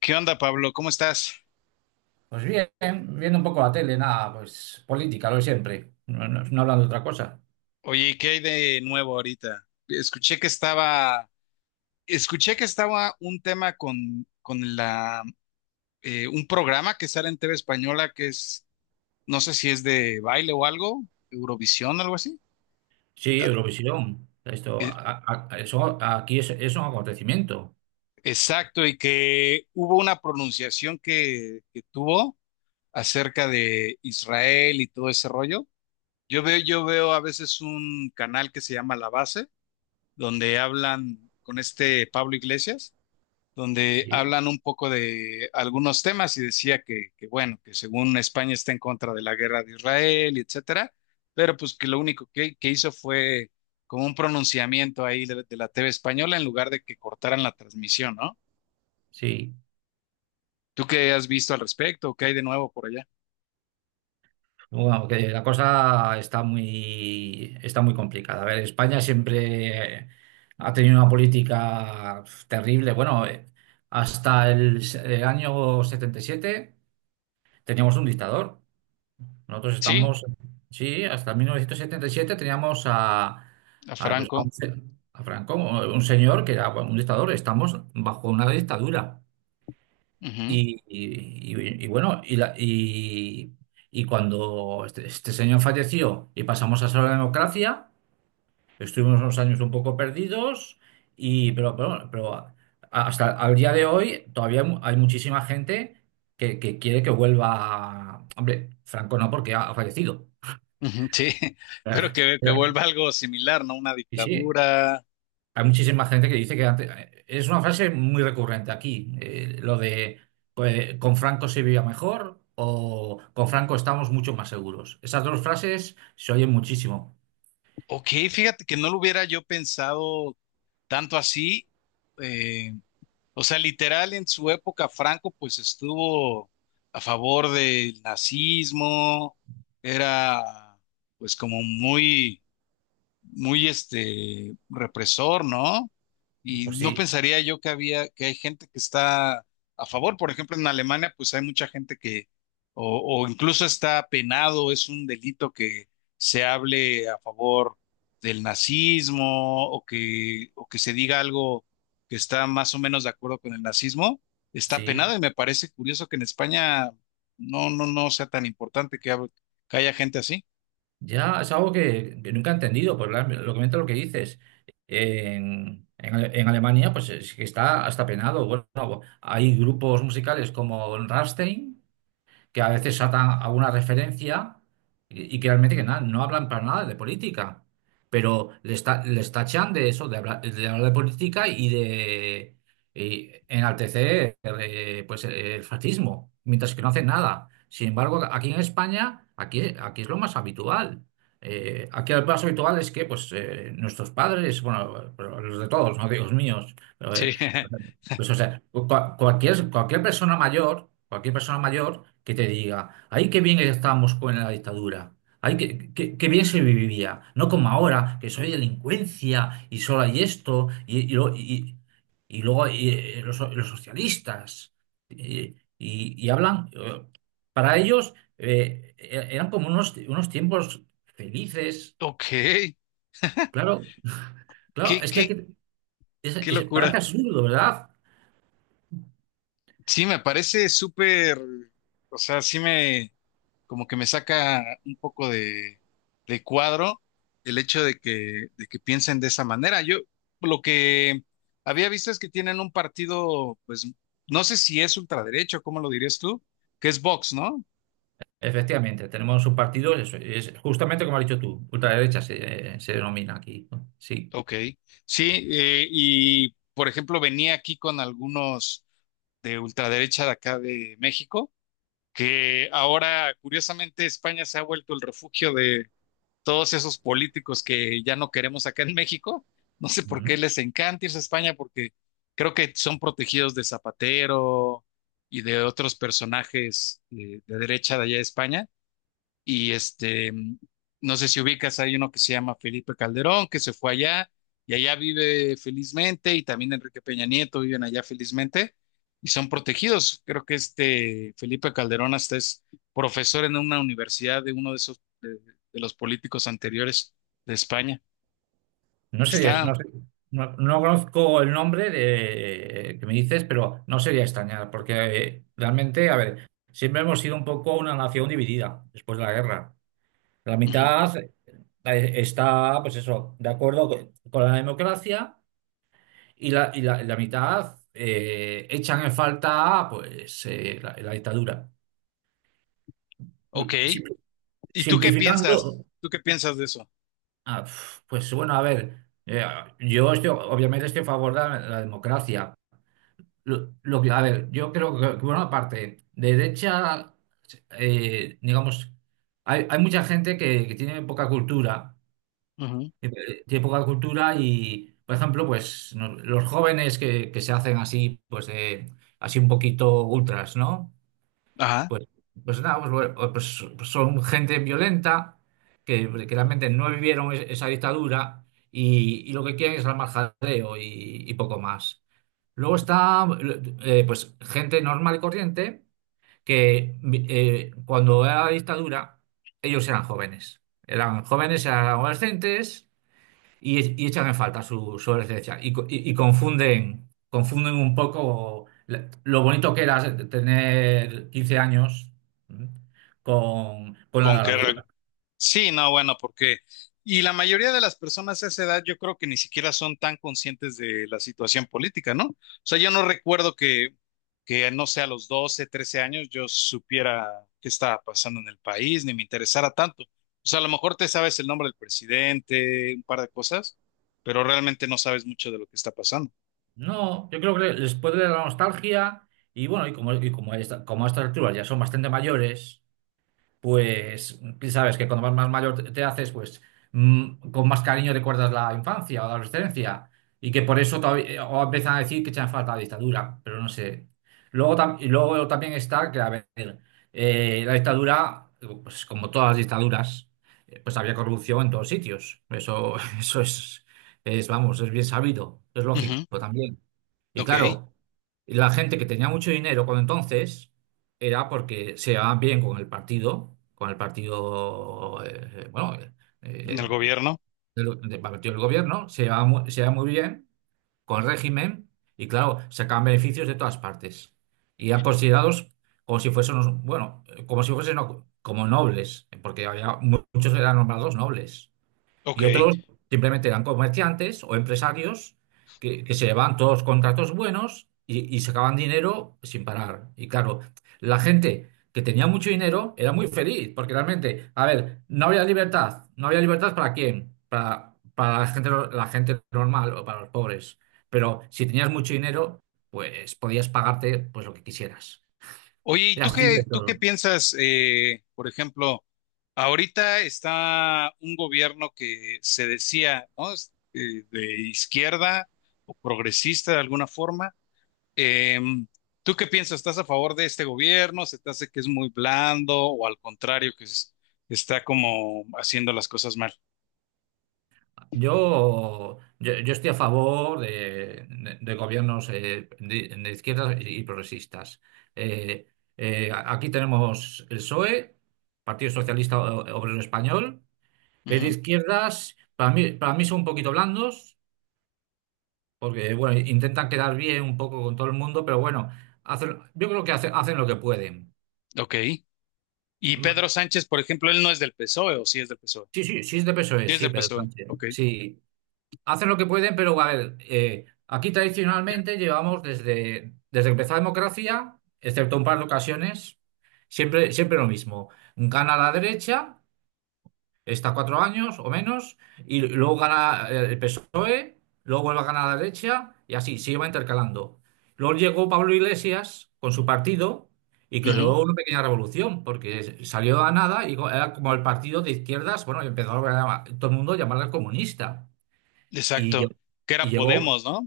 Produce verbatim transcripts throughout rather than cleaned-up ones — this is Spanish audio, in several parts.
¿Qué onda, Pablo? ¿Cómo estás? Pues bien, viendo un poco la tele, nada, pues política, lo de siempre. No, no, no hablando de otra cosa. Oye, ¿qué hay de nuevo ahorita? Escuché que estaba, escuché que estaba un tema con, con la, eh, un programa que sale en T V Española que es, no sé si es de baile o algo, Eurovisión, algo así. Sí, Eurovisión. Esto, E- a- a- a- eso, aquí es, es un acontecimiento. exacto, y que hubo una pronunciación que, que tuvo acerca de Israel y todo ese rollo. Yo veo, yo veo a veces un canal que se llama La Base, donde hablan con este Pablo Iglesias, donde Sí, hablan un poco de algunos temas y decía que, que, bueno, que según España está en contra de la guerra de Israel, etcétera, pero pues que lo único que, que hizo fue como un pronunciamiento ahí de, de la T V española en lugar de que cortaran la transmisión, ¿no? sí. ¿Tú qué has visto al respecto? ¿Qué hay de nuevo por allá? Bueno, que la cosa está muy, está muy complicada. A ver, España siempre ha tenido una política terrible. Bueno, eh, hasta el, s- el año setenta y siete teníamos un dictador. Nosotros Sí, estamos, sí, hasta mil novecientos setenta y siete teníamos a, a a, pues, a Franco. un se- a Franco, un señor que era bueno, un dictador. Estamos bajo una dictadura. Ujú. Y, y- y- y bueno, y, la- y- y cuando este, este señor falleció y pasamos a ser la democracia, estuvimos unos años un poco perdidos, y, pero, pero, pero a- hasta el día de hoy todavía mu- hay muchísima gente que, que quiere que vuelva. Hombre, Franco no, porque ha ha fallecido. Ujú, sí, pero Claro, que, que claro. vuelva algo similar, ¿no? Una Y sí, dictadura. hay muchísima gente que dice que antes, eh, es una frase muy recurrente aquí, eh, lo de pues, con Franco se vivía mejor o con Franco estamos mucho más seguros. Esas dos frases se oyen muchísimo. Ok, fíjate que no lo hubiera yo pensado tanto así. O sea, literal en su época Franco pues estuvo a favor del nazismo, era pues como muy, muy este represor, ¿no? Y Pues no sí, pensaría yo que había, que hay gente que está a favor. Por ejemplo, en Alemania, pues hay mucha gente que, o, o incluso está penado, es un delito que se hable a favor del nazismo o que, o que se diga algo que está más o menos de acuerdo con el nazismo, está sí, penado. Y me parece curioso que en España no, no, no sea tan importante que, hab- que haya gente así. ya es algo que, que nunca he entendido, pues la- lo que mientras lo que dices. En, en Ale- en Alemania, pues es que está hasta penado. Bueno, hay grupos musicales como Rammstein, que a veces atan a una referencia y, y que realmente que nada, no hablan para nada de política, pero les, ta- les tachan de eso, de hablar, de hablar, de política y de y enaltecer eh, pues, el fascismo, mientras que no hacen nada. Sin embargo, aquí en España, aquí, aquí es lo más habitual. Eh, aquí lo más habitual es que pues, eh, nuestros padres, bueno, pero los de todos, no digo los míos, pero, Sí. eh, pues, o sea, cu- cua- cualquier, cualquier persona mayor, cualquier persona mayor que te diga, ay, qué bien estábamos con la dictadura, ay, qué, qué- qué bien se vivía, no como ahora, que soy delincuencia y solo hay esto, y, y lo- y- y luego y, eh, los, los socialistas, y, y- y hablan, eh, para ellos eh, e- eran como unos, unos tiempos felices, Ok. claro, claro, Qué, es que, hay qué, que- es- Qué es- parece locura. absurdo, ¿verdad? Sí, me parece súper, o sea, sí me, como que me saca un poco de, de cuadro el hecho de que, de que piensen de esa manera. Yo lo que había visto es que tienen un partido, pues, no sé si es ultraderecho, ¿cómo lo dirías tú? Que es Vox, ¿no? Efectivamente, tenemos un partido, es, es justamente como has dicho tú, ultraderecha se, se denomina aquí, ¿no? Sí. Ok, sí, eh, y por ejemplo venía aquí con algunos de ultraderecha de acá de México, que ahora curiosamente España se ha vuelto el refugio todos esos políticos que ya no queremos acá en México, no sé por No, qué les encanta irse a España, porque creo que son protegidos de Zapatero y de otros personajes eh, de, derecha de allá de España, y este, no sé si ubicas, hay uno que se llama Felipe Calderón, que se fue allá y allá vive felizmente, y también Enrique Peña Nieto viven allá felizmente y son protegidos. Creo que este Felipe Calderón hasta es profesor en una universidad de uno de esos, de, de los políticos anteriores de España. no sería, Está, no, sé- no- no conozco el nombre de, que me dices, pero no sería extrañar, porque eh, realmente, a ver, siempre hemos sido un poco una nación dividida después de la guerra. La ujú, mitad eh, está, pues eso, de acuerdo con con la democracia y la, y la, la mitad eh, echan en falta, pues, eh, la la dictadura. ok. Sí. ¿Y tú qué piensas? Simplificando, ¿Tú qué piensas de eso? ah, pf, pues bueno, a ver, eh, yo estoy, obviamente estoy a favor de la, la democracia. Lo, lo que, a ver, yo creo que, bueno, aparte, de derecha, eh, digamos, hay, hay mucha gente que, que tiene poca cultura, Ujú. que, eh, tiene poca cultura y, por ejemplo, pues no- los jóvenes que, que se hacen así, pues eh, así un poquito ultras, ¿no? Ajá. Pues, pues nada, pues, bueno, pues- pues son gente violenta que, que realmente no vivieron es- esa dictadura y, y lo que quieren es armar jaleo y, y poco más. Luego está eh, pues gente normal y corriente que vi- eh, cuando era la dictadura ellos eran jóvenes. Eran jóvenes, eran adolescentes y, y echan en falta su, su esencia y, co- y- y confunden, confunden un poco la- lo bonito que era tener quince años ¿m? con, con ¿Con la qué? realidad. Sí, no, bueno, porque, y la mayoría de las personas a esa edad yo creo que ni siquiera son tan conscientes de la situación política, ¿no? O sea, yo no recuerdo que, que no sé, a los doce, trece años yo supiera qué estaba pasando en el país, ni me interesara tanto. O sea, a lo mejor te sabes el nombre del presidente, un par de cosas, pero realmente no sabes mucho de lo que está pasando. No, yo creo que les puede dar la nostalgia y bueno, y como, y como, a esta- como a estas alturas ya son bastante mayores, pues sabes que cuando más, más mayor te te haces, pues, mm, con más cariño recuerdas la infancia o la adolescencia y que por eso todavía, eh, o empiezan a decir que echan falta la dictadura, pero no sé. Luego, tam- y luego también está que, a ver, eh, la dictadura, pues como todas las dictaduras, eh, pues había corrupción en todos sitios. Eso, eso es, es, vamos, es bien sabido, es lógico Ujú. también. Y Ok, en claro, la gente que tenía mucho dinero cuando entonces era porque se llevaban bien con el partido, con el partido, eh, bueno, eh, eh, el gobierno, del, del partido del gobierno, se llevaban mu- se llevaban muy bien con el régimen y claro, sacaban beneficios de todas partes. Y eran considerados como si fuesen, unos- bueno, como si fuesen no- como nobles, porque había mu- muchos que eran nombrados nobles. ok. Y otros simplemente eran comerciantes o empresarios que, que se llevaban todos los contratos buenos y, y sacaban dinero sin parar. Y claro, la gente que tenía mucho dinero era muy feliz, porque realmente, a ver, no había libertad. ¿No había libertad para quién? Para, para la gente, no- la gente normal o para los pobres. Pero si tenías mucho dinero, pues podías pagarte pues, lo que quisieras. Oye, ¿y tú Eras libre qué, de tú qué todo. piensas, eh, por ejemplo? Ahorita está un gobierno que se decía, ¿no? Es, eh, de izquierda o progresista de alguna forma. Em, ¿tú qué piensas? ¿Estás a favor de este gobierno? ¿Se te hace que es muy blando o al contrario, que es- está como haciendo las cosas mal? Yo, yo, yo estoy a favor de, de- de gobiernos eh, de, de izquierdas y, y progresistas. Eh, eh, a- aquí tenemos el PSOE, Partido Socialista O- Obrero Español. Es de Ujú. izquierdas, para mí, para mí son un poquito blandos, porque bueno, intentan quedar bien un poco con todo el mundo, pero bueno, hacen, yo creo que hacen, hacen, lo que pueden. Ok. Y Mm, Pedro Sánchez, por ejemplo, él no es del PSOE o sí es del PSOE. sí, sí, sí es de PSOE, Sí es sí, del Pedro PSOE. Sánchez. Ok. Sí. Hacen lo que pueden, pero a ver, eh, aquí tradicionalmente llevamos desde, desde que empezó la democracia, excepto un par de ocasiones, siempre, siempre lo mismo. Gana la derecha, está cuatro años o menos, y luego gana eh, el PSOE, luego vuelve a ganar la derecha, y así, se iba intercalando. Luego llegó Pablo Iglesias con su partido y Ujú. creó una pequeña revolución, porque salió a nada y co- era como el partido de izquierdas, bueno, y empezó a, todo el mundo a llamarle comunista. Y, Exacto. lle- Que y era llegó Podemos, ¿no?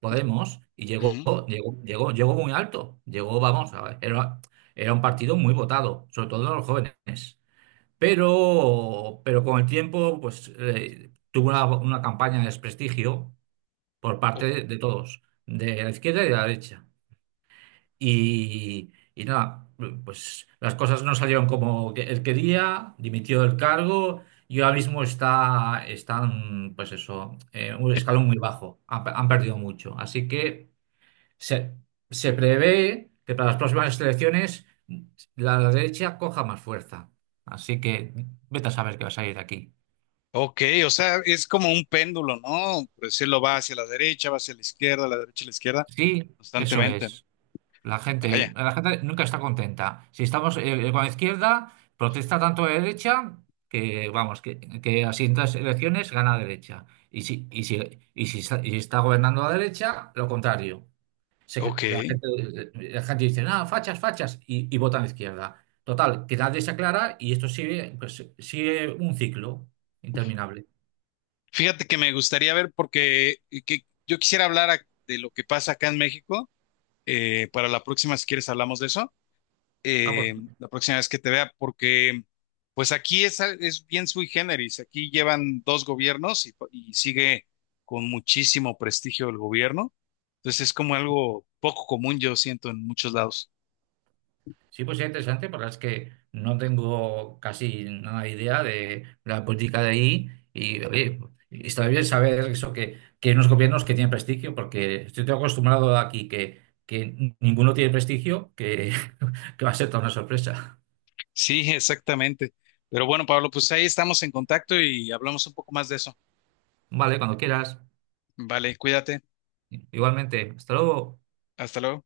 Podemos, y llegó, Ujú. llegó, llegó, llegó muy alto. Llegó, vamos, a ver, era, era un partido muy votado, sobre todo en los jóvenes. Pero, pero con el tiempo, pues eh, tuvo una, una campaña de desprestigio por parte de, de todos, de la izquierda y de la derecha. Y, y nada, pues las cosas no salieron como que él quería, dimitió del cargo y ahora mismo está, están, pues eso, en un escalón muy bajo, han, han perdido mucho. Así que se, se prevé que para las próximas elecciones la, la derecha coja más fuerza. Así que vete a saber qué va a salir de aquí. Ok, o sea, es como un péndulo, ¿no? Por decirlo, va hacia la derecha, va hacia la izquierda, la derecha, la izquierda, Sí, eso constantemente, ¿no? es. La gente, Vaya, la gente nunca está contenta. Si estamos eh, eh, con la izquierda, protesta tanto la derecha que, vamos, que, que a siguientes elecciones gana la derecha. Y si, y si, y si está, y si está gobernando la derecha, lo contrario. Se- ok. la gente, la gente dice, nada, fachas, fachas, y, y vota a la izquierda. Total, que nadie se aclara y esto sigue, pues, sigue un ciclo interminable. Fíjate que me gustaría ver, porque eh, que yo quisiera hablar a- de lo que pasa acá en México. Eh, para la próxima, si quieres, hablamos de eso. Vamos. Eh, la próxima vez que te vea, porque pues aquí es, al- es bien sui generis. Aquí llevan dos gobiernos y, y sigue con muchísimo prestigio el gobierno. Entonces es como algo poco común, yo siento, en muchos lados. Sí, pues es interesante, porque es que no tengo casi nada de idea de la política de ahí y oye, está bien saber eso que, que hay unos gobiernos que tienen prestigio, porque estoy acostumbrado aquí que, que ninguno tiene prestigio, que, que va a ser toda una sorpresa. Sí, exactamente. Pero bueno, Pablo, pues ahí estamos en contacto y hablamos un poco más de eso. Vale, cuando quieras. Vale, cuídate. Igualmente, hasta luego. Hasta luego.